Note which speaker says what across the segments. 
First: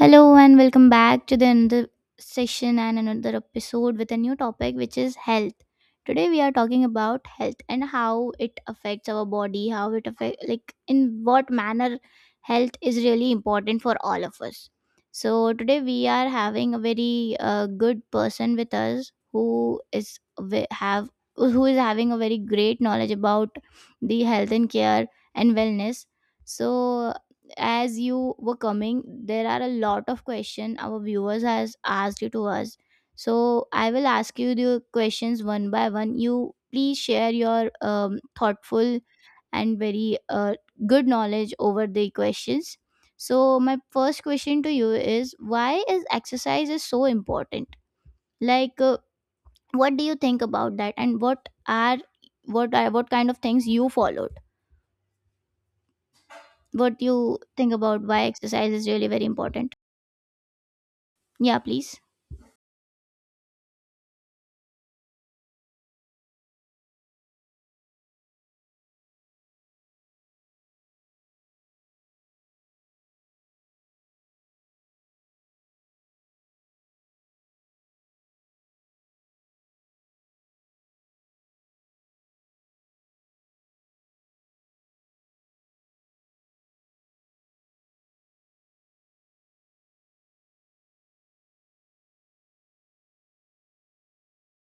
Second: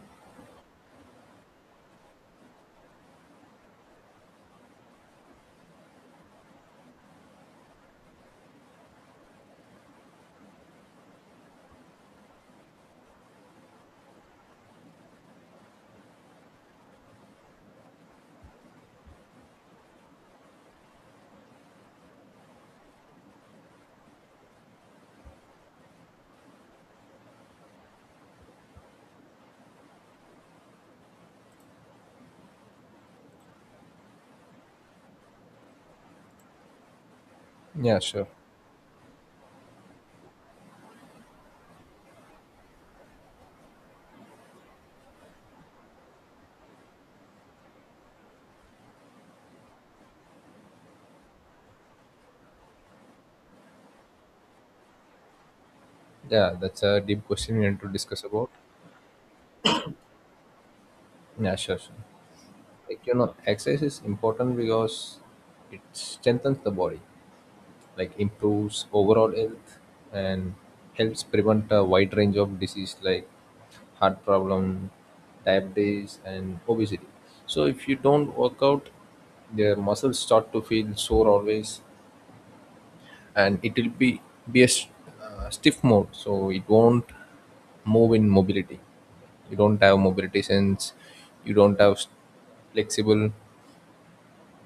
Speaker 1: Hello and welcome back to the another session and another episode with a new topic, which is health. Today we are talking about health and how it affects our body, how it affect, like, in what manner health is really important for all of us. So today we are having a very good person with us who is ve- have who is having a very great knowledge about the health and care and wellness. So as you were coming, there are a lot of question our viewers has asked you to us, so I will ask you the questions one by one. You please share your
Speaker 2: Yeah, sure.
Speaker 1: thoughtful and very good knowledge over the questions. So my first question to you is, why is exercise is so important, like, what do you think about that, and what kind of things you followed,
Speaker 2: Yeah, that's a
Speaker 1: what
Speaker 2: deep
Speaker 1: you
Speaker 2: question we
Speaker 1: think
Speaker 2: need to
Speaker 1: about
Speaker 2: discuss
Speaker 1: why
Speaker 2: about.
Speaker 1: exercise is really very important?
Speaker 2: Yeah,
Speaker 1: Yeah,
Speaker 2: sure, sure.
Speaker 1: please.
Speaker 2: Like, you know, exercise is important because it strengthens the body, like improves overall health and helps prevent a wide range of disease like heart problem, diabetes and obesity. So if you don't work out, your muscles start to feel sore always and it will be a stiff mode so it won't move in mobility. You don't have mobility sense, you don't have flexible.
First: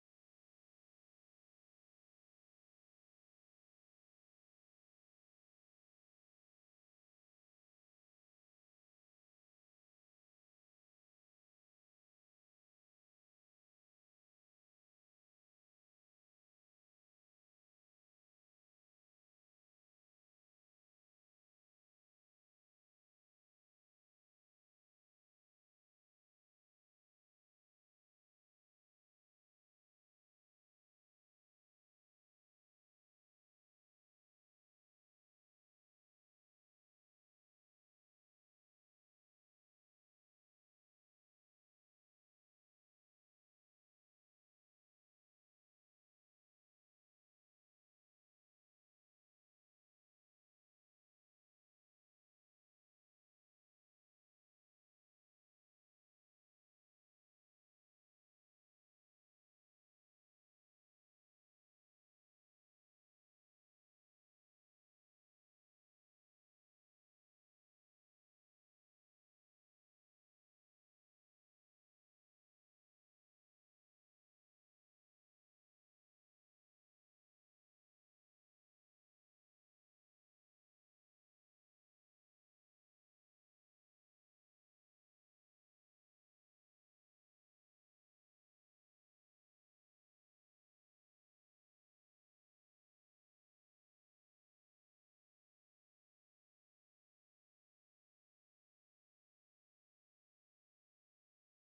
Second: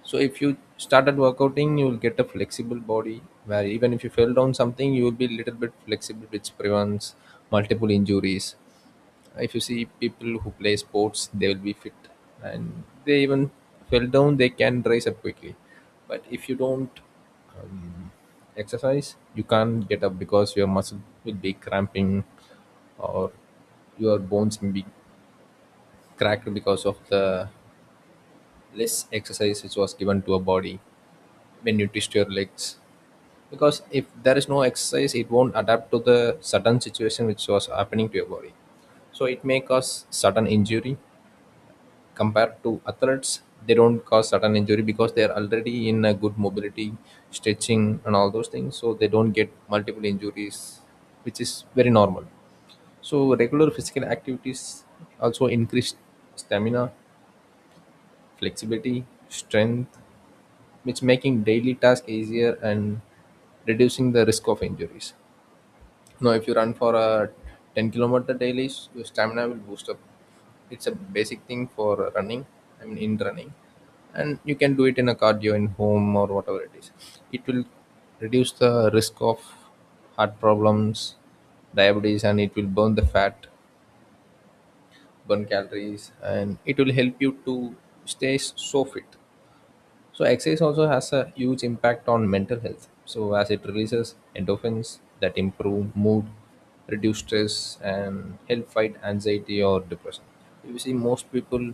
Speaker 2: So if you started workouting you will get a flexible body, where even if you fell down something you will be little bit flexible, which prevents multiple injuries. If you see people who play sports they will be fit, and they even fell down they can rise up quickly. But if you don't exercise you can't get up because your muscle will be cramping, or your bones will be cracked because of the less exercise which was given to a body when you twist your legs. Because if there is no exercise it won't adapt to the sudden situation which was happening to your body, so it may cause sudden injury. Compared to athletes, they don't cause sudden injury because they're already in a good mobility, stretching and all those things, so they don't get multiple injuries, which is very normal. So regular physical activities also increase stamina, flexibility, strength, which making daily task easier and reducing the risk of injuries. No, if you run for a 10-kilometer daily, your stamina will boost up. It's a basic thing for running, I mean, in running. And you can do it in a cardio in home or whatever it is. It will reduce the risk of heart problems, diabetes, and it will burn the fat, burn calories, and it will help you to stay so fit. So exercise also has a huge impact on mental health. So as it releases endorphins that improve mood, reduce stress, and help fight anxiety or depression. You see, most people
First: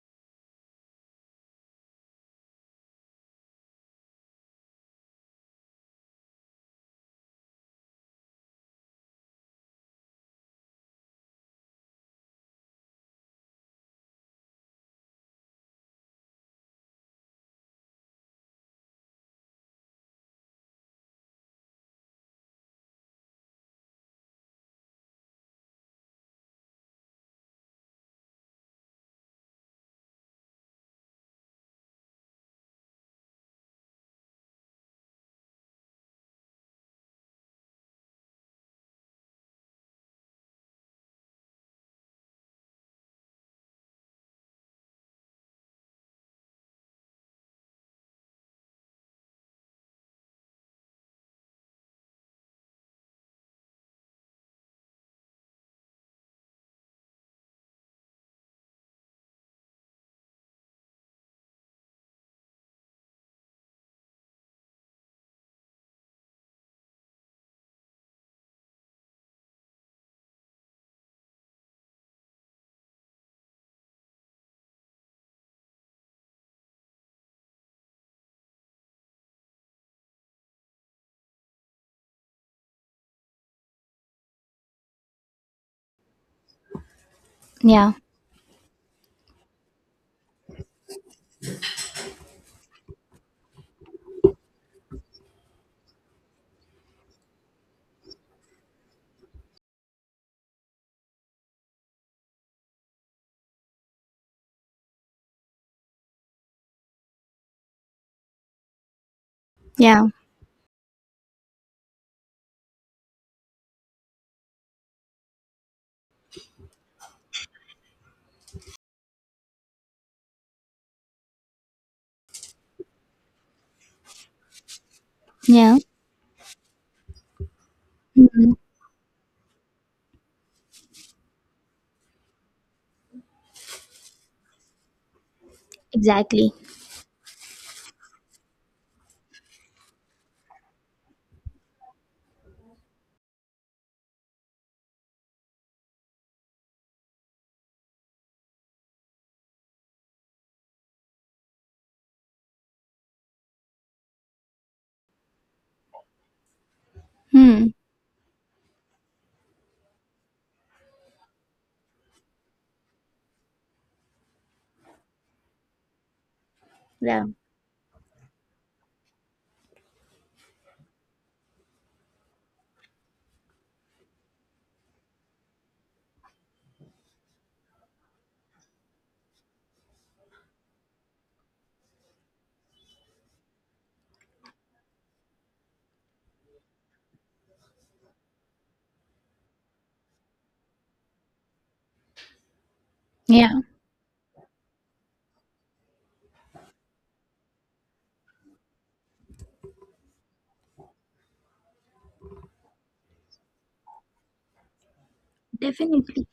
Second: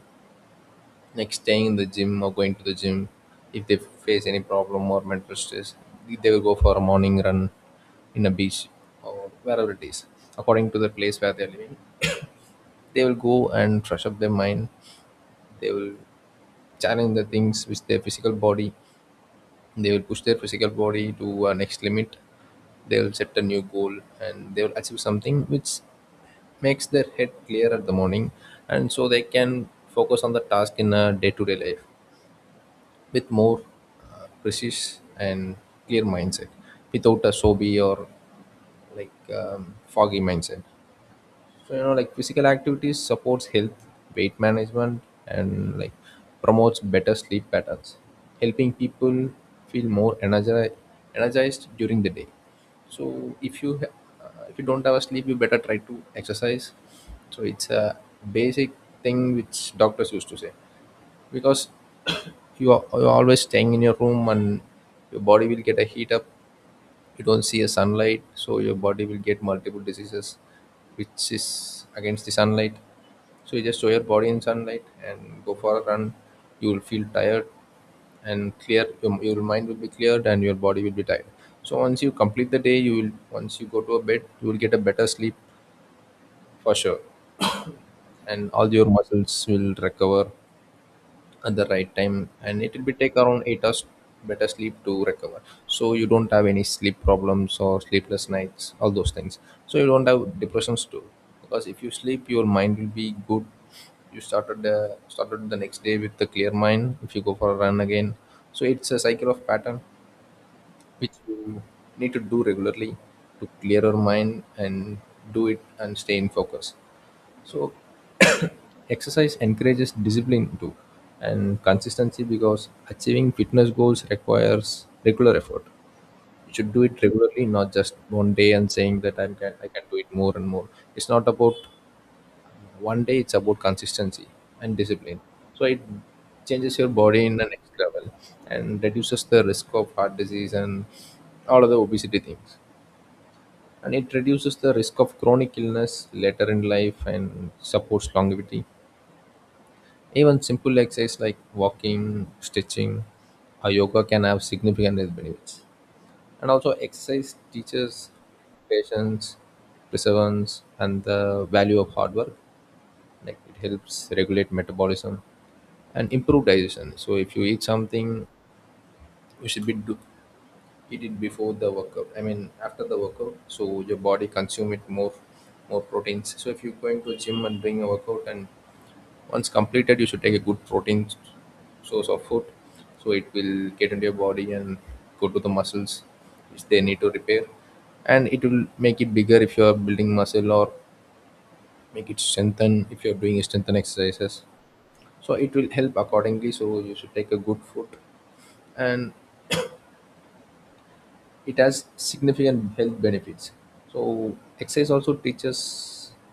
Speaker 2: like staying in the gym or going to the gym, if they face any problem or mental stress, they will go for a morning run in a beach or wherever it is, according to the place where they are living. They will go and fresh up their mind. They will challenge the things which their physical body, they will push their physical body to next limit. They'll set a new goal and they will achieve something which makes their head clear at the morning, and so they can focus on the task in a day-to-day life with more precise and clear mindset, without a sobby or like foggy mindset. So you know, like physical activities supports health, weight management, and like promotes better sleep patterns, helping people feel energized during the day. So if if you don't have a sleep, you better try to exercise. So it's a basic thing which doctors used to say, because you're always staying in your room and your body will get a heat up. You don't see a sunlight, so your body will get multiple diseases which is against the sunlight. So you just show your body in sunlight and go for a run, you will feel tired and clear your mind will be cleared and your body will be tired. So once you complete the day you will, once you go to a bed you will get a better sleep for sure,
Speaker 1: Yeah.
Speaker 2: and all your muscles will recover at the right time, and it will be take around 8 hours better sleep to recover. So you don't have any sleep problems or sleepless nights, all those things. So you don't have depressions too, because if you sleep your mind will be good. You started the next day with the clear mind, if you go for a run again. So it's a cycle of pattern
Speaker 1: Yeah.
Speaker 2: which you need to do regularly, to clear your mind and do it and stay in focus. So exercise encourages discipline too and consistency, because achieving fitness goals requires regular effort.
Speaker 1: Yeah.
Speaker 2: You should do it regularly, not just one
Speaker 1: Hmm.
Speaker 2: day and saying that I can do it more and more. It's not about one day; it's about consistency and discipline. So it
Speaker 1: Exactly.
Speaker 2: changes your body in the next level, and reduces the risk of heart disease and all of the obesity things. And it reduces the risk of chronic illness later in life and supports longevity. Even simple exercise like walking, stretching, or yoga can have significant health benefits. And also, exercise
Speaker 1: Hmm.
Speaker 2: teaches patience, perseverance, and the value of hard work. Like it helps regulate metabolism and improve digestion. So
Speaker 1: Yeah.
Speaker 2: if you eat something, you should eat it before the workout. I mean, after the workout, so your body consume it more, more proteins. So if you're going to a gym and doing a workout, and once completed you should take a good source of food, so it will get into your body and go to the muscles which they need to repair, and it will make it bigger if you are building muscle, or make it strengthen if you are doing
Speaker 1: Yeah.
Speaker 2: strengthen exercises. So it will help accordingly, so you should take a good food, and it has significant health benefits. So exercise also teaches
Speaker 1: Definitely.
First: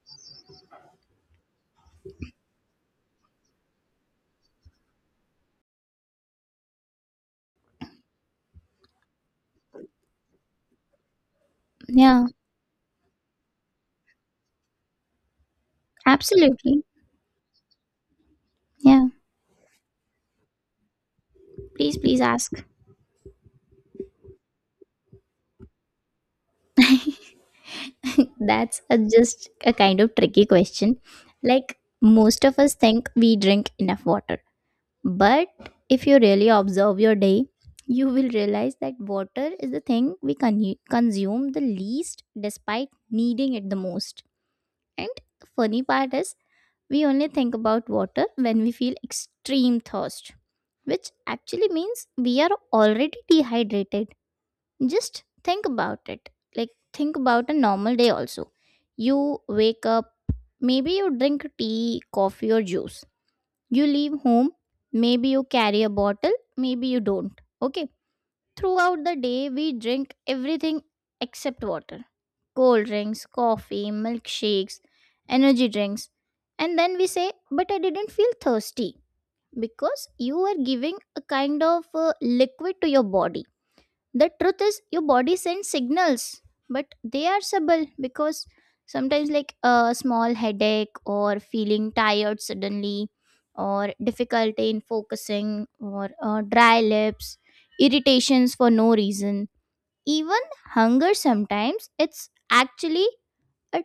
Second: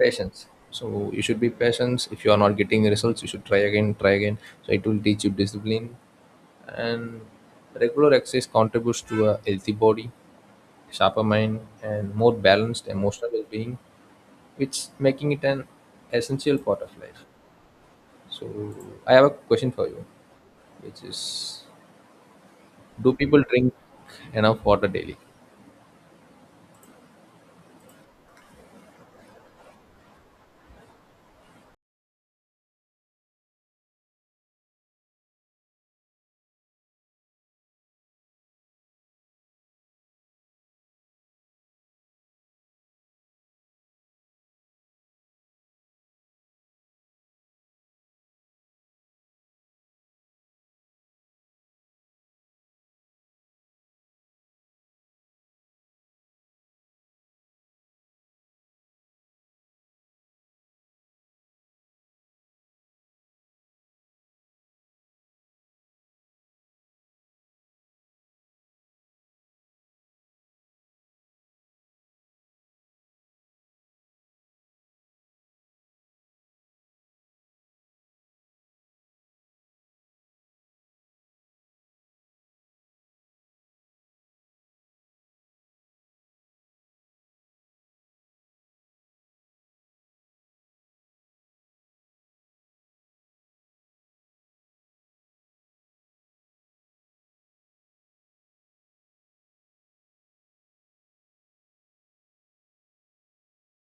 Speaker 2: patience, so you should be patient. If you are not getting results you should try again, so it will teach you discipline. And regular exercise contributes to a healthy body, sharper mind, and
Speaker 1: Yeah.
Speaker 2: more balanced emotional well-being, which making it an essential part
Speaker 1: Absolutely.
Speaker 2: of life. So
Speaker 1: Yeah.
Speaker 2: I have a question for you, which is,
Speaker 1: Please, please ask.
Speaker 2: do people drink enough water daily?
Speaker 1: That's a, just a kind of tricky question. Like, most of us think we drink enough water. But if you really observe your day, you will realize that water is the thing we consume the least despite needing it the most. And the funny part is, we only think about water when we feel extreme thirst, which actually means we are already dehydrated. Just think about it. Like, think about a normal day also. You wake up, maybe you drink tea, coffee, or juice. You leave home, maybe you carry a bottle, maybe you don't. Okay. Throughout the day, we drink everything except water: cold drinks, coffee, milkshakes, energy drinks. And then we say, but I didn't feel thirsty, because you were giving a kind of liquid to your body. The truth is, your body sends signals, but they are subtle, because sometimes, like a small headache or feeling tired suddenly, or difficulty in focusing, or dry lips, irritations for no reason, even hunger sometimes, it's actually uh,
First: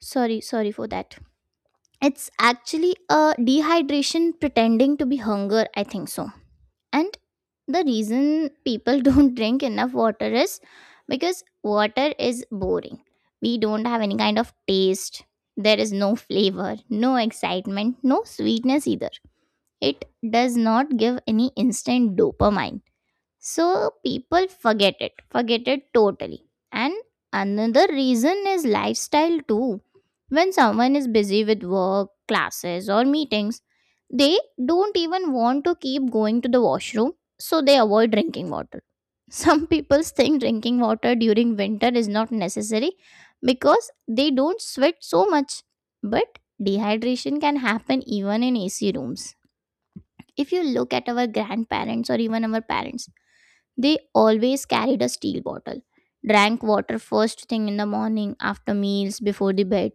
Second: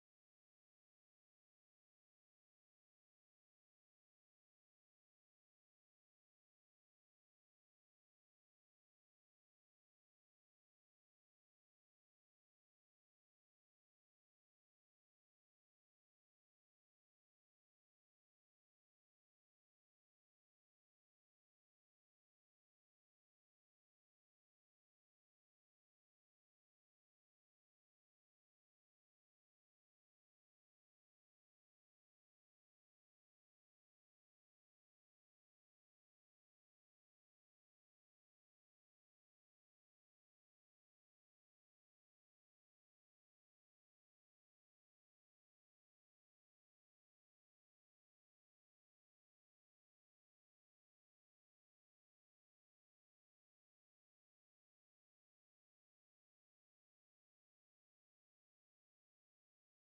Speaker 1: sorry, sorry for that. It's actually a dehydration pretending to be hunger, I think so. And the reason people don't drink enough water is because water is boring. We don't have any kind of taste. There is no flavor, no excitement, no sweetness either. It does not give any instant dopamine. So people forget it totally. And another reason is lifestyle too. When someone is busy with work, classes, or meetings, they don't even want to keep going to the washroom, so they avoid drinking water. Some people think drinking water during winter is not necessary because they don't sweat so much. But dehydration can happen even in AC rooms. If you look at our grandparents or even our parents, they always carried a steel bottle, drank water first thing in the morning, after meals, before the bed.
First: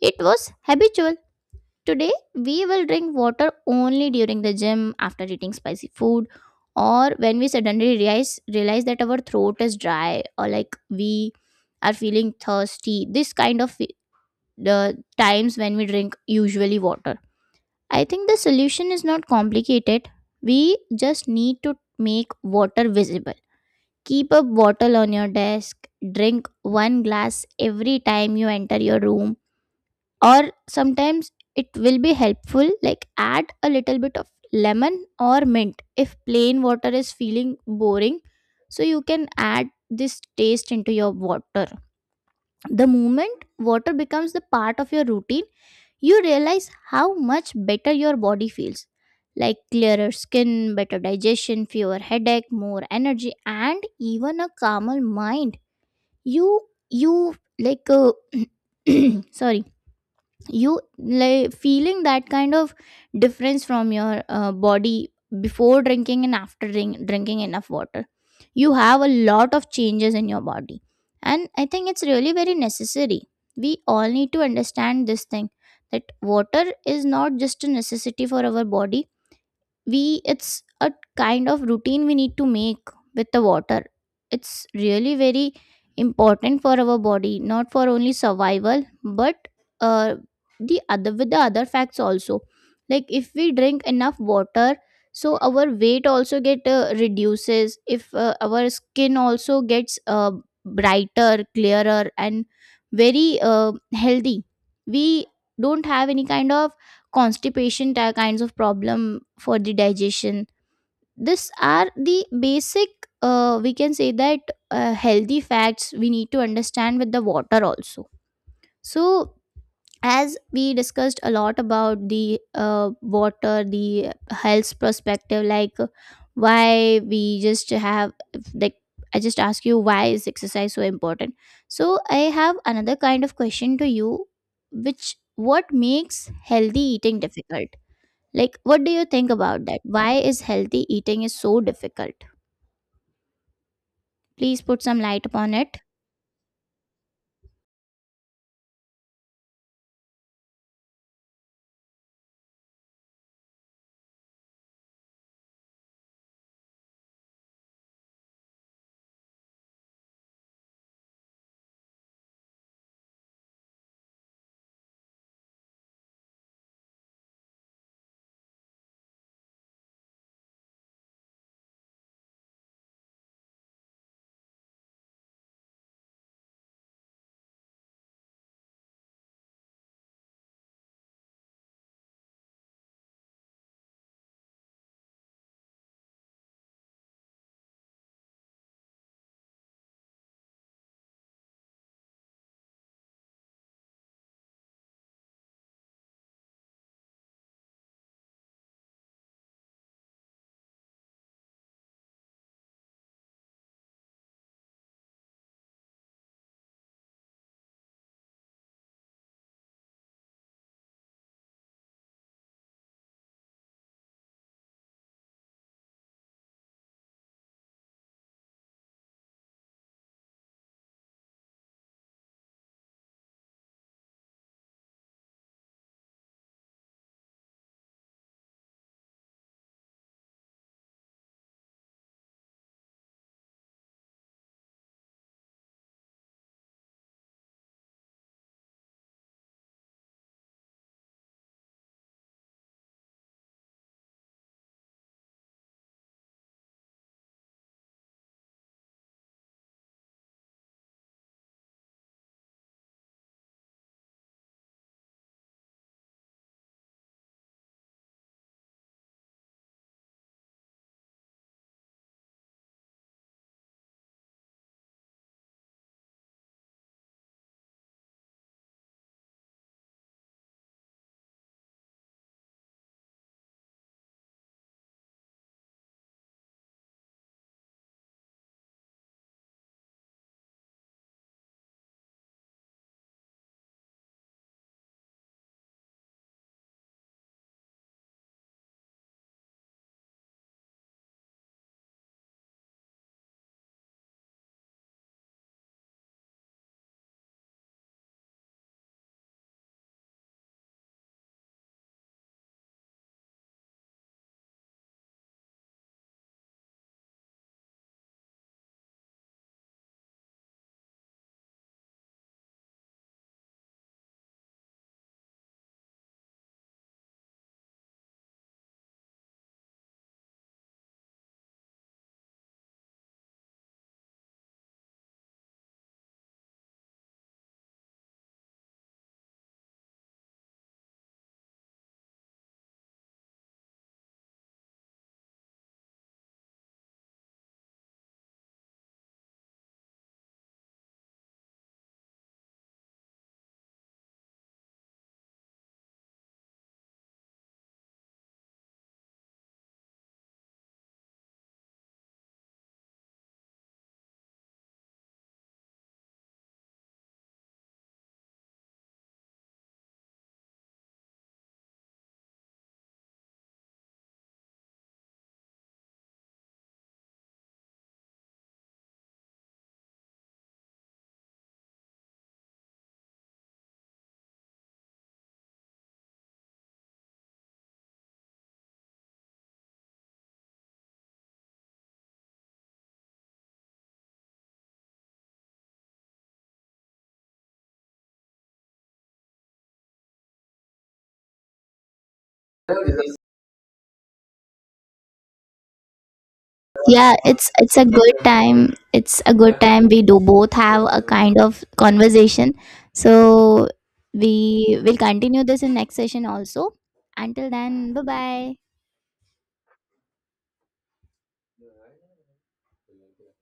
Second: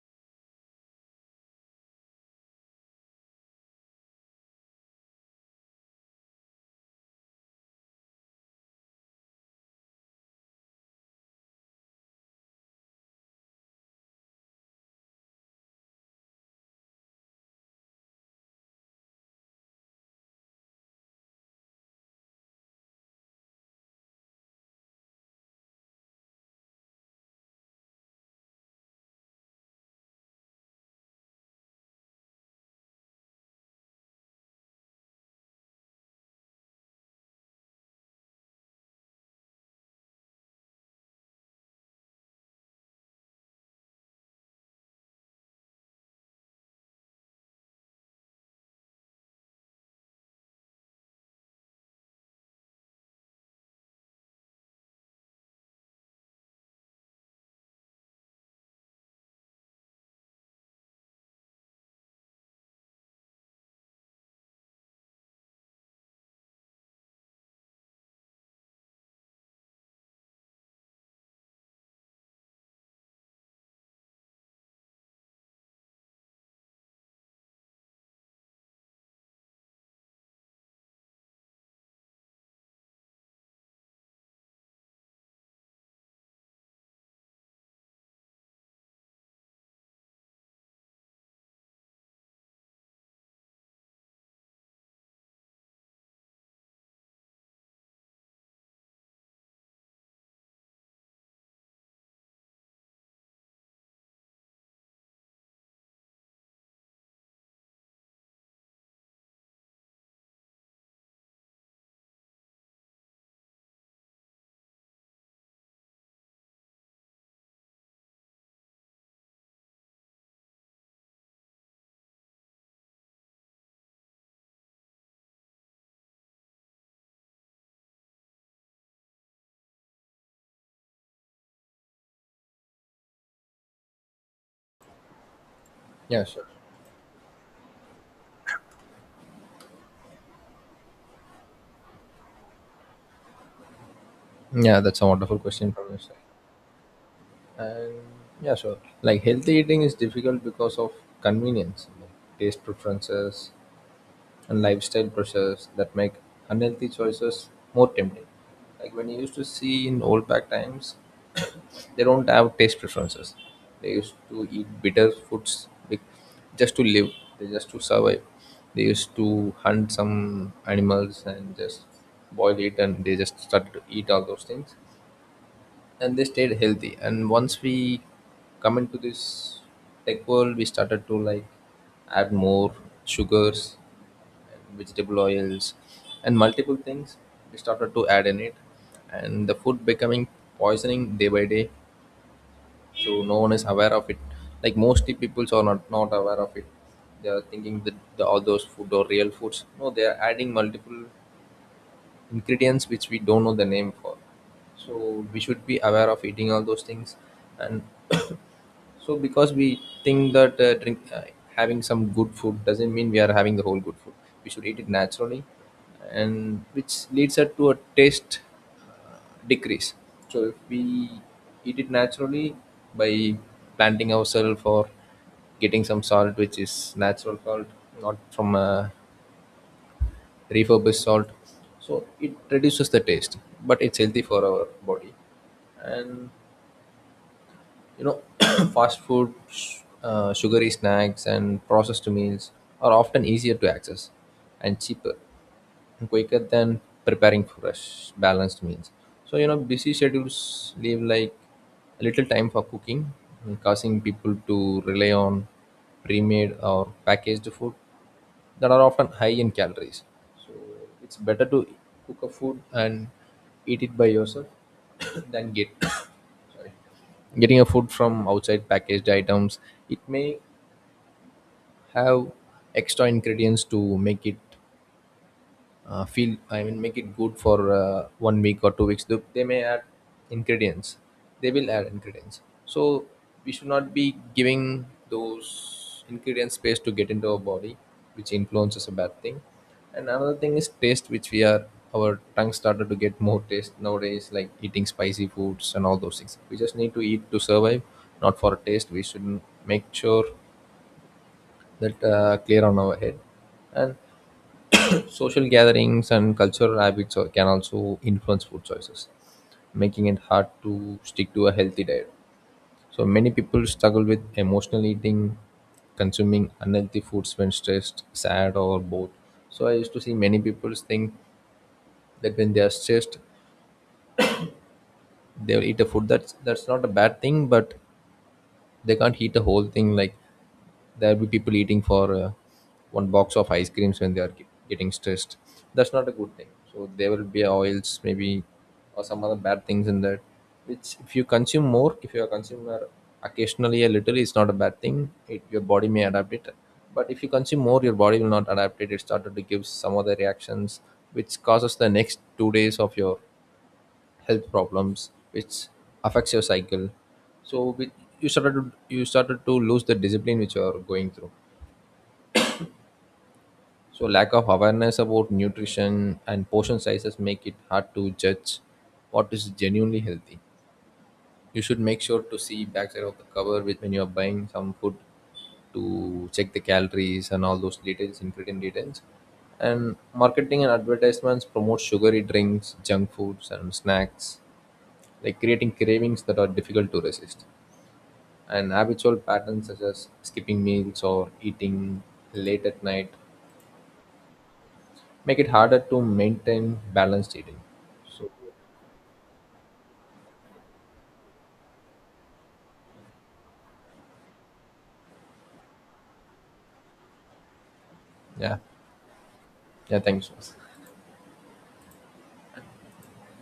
Speaker 1: It was habitual. Today, we will drink water only during the gym, after eating spicy food, or when we suddenly realize that our throat is dry, or like we are feeling thirsty. This kind of fe- The times when we drink usually water. I think the solution is not complicated. We just need to make water visible. Keep a bottle on your desk, drink one glass every time you enter your room, or sometimes it will be helpful, like add a little bit of lemon or mint if plain water is feeling boring, so you can add this taste into your water. The moment water becomes the part of your routine, you realize how much better your body feels, like clearer skin, better digestion, fewer headache, more energy, and even a calmer mind. You you like sorry, you like feeling that kind of difference from your body before drinking and after drinking enough water. You have a lot of changes in your body, and I think it's really very necessary. We all need to understand this thing, that water is not just a necessity for our body. We, it's a kind of routine we need to make with the water. It's really very important for our body, not for only survival, but uh, the other, with the other facts also. Like, if we drink enough water, so our weight also get reduces, if our skin also gets brighter, clearer, and very healthy. We don't have any kind of kinds of problem for the digestion. These are the basic, we can say that, healthy facts we need to understand with the water also. So as we discussed a lot about the water, the health perspective, like, why we just have like I just ask you, why is exercise so important? So I have another kind of question to you, which, what
Speaker 2: Yeah,
Speaker 1: makes
Speaker 2: sure.
Speaker 1: healthy eating difficult? Like, what do you think about that? Why is healthy eating is so difficult? Please
Speaker 2: Yeah,
Speaker 1: put some
Speaker 2: that's a
Speaker 1: light
Speaker 2: wonderful
Speaker 1: upon
Speaker 2: question
Speaker 1: it.
Speaker 2: from your side. And yeah, sure. Like healthy eating is difficult because of convenience, like taste preferences, and lifestyle pressures that make unhealthy choices more tempting. Like when you used to see in old back times, they don't have taste preferences. They used to eat bitter foods just to live. They just to survive. They used to hunt some animals and just boil it, and they just started to eat all those things, and they stayed healthy. And once we come into this tech world we started to like add more sugars and vegetable oils and multiple things we started to add in it, and the food becoming poisoning day by day. So no one is aware of it, like mostly people are not aware of it. They are thinking that all those food are real foods. No, they are adding multiple ingredients which we don't know the name for. So we should be aware of eating all those things, and so because we think that drink having some good food doesn't mean we are having the whole good food. We should eat it naturally, and which leads us to a taste uh, decrease. So if we eat it naturally, by planting ourselves or getting some salt which is natural salt, not from a refurbished salt. So it reduces the taste, but it's healthy for our body. And you know, fast food, sugary snacks, and processed meals are often easier to access and cheaper and quicker than preparing fresh, balanced meals. So you know, busy schedules leave like little time for cooking, causing people to rely on pre-made or packaged food that are often high in calories. So it's better to cook a food and eat it by yourself, than get sorry, getting a food from outside packaged items. It may have extra ingredients to make it feel I mean make it good for 1 week or 2 weeks. They may add ingredients, they will add ingredients, so we should not be giving those ingredients space to get into our body, which influences a bad thing. And another thing is taste, which we are, our tongue started to get more taste nowadays like eating spicy foods and all those things. We just need to eat to survive, not for taste. We should make sure that clear on our head. And social gatherings and cultural habits can also influence food choices, making it hard to stick to a healthy diet. So many people struggle with emotional eating, consuming unhealthy foods when stressed, sad, or bored. So I used to see many people think that when they are stressed, they'll eat a food. That's not a bad thing, but they can't eat the whole thing. Like there'll be people eating for one box of ice creams when they are getting stressed. That's not a good thing. So there will be oils maybe, or some other bad things in that, which if you consume more, if you are consumer occasionally a little it's not a bad thing, it, your body may adapt it. But if you consume more, your body will not adapt it, it started to give some other reactions which causes the next 2 days of your health problems, which affects your cycle. So with, you started to lose the discipline which you are going through. So lack of awareness about nutrition and portion sizes make it hard to judge what is genuinely healthy. You should make sure to see backside of the cover with when you are buying some food, to check the calories and all those details, ingredient details. And marketing and advertisements promote sugary drinks, junk foods and snacks, like creating cravings that are difficult to resist. And habitual patterns such as skipping meals or eating late at night make it harder to maintain
Speaker 1: Yeah,
Speaker 2: balanced
Speaker 1: it's
Speaker 2: eating.
Speaker 1: it's a good
Speaker 2: So
Speaker 1: time. It's a good time. We do both have a kind of conversation. So we will continue this in next session also. Until then, bye bye.
Speaker 2: yeah, yeah, thank you so much.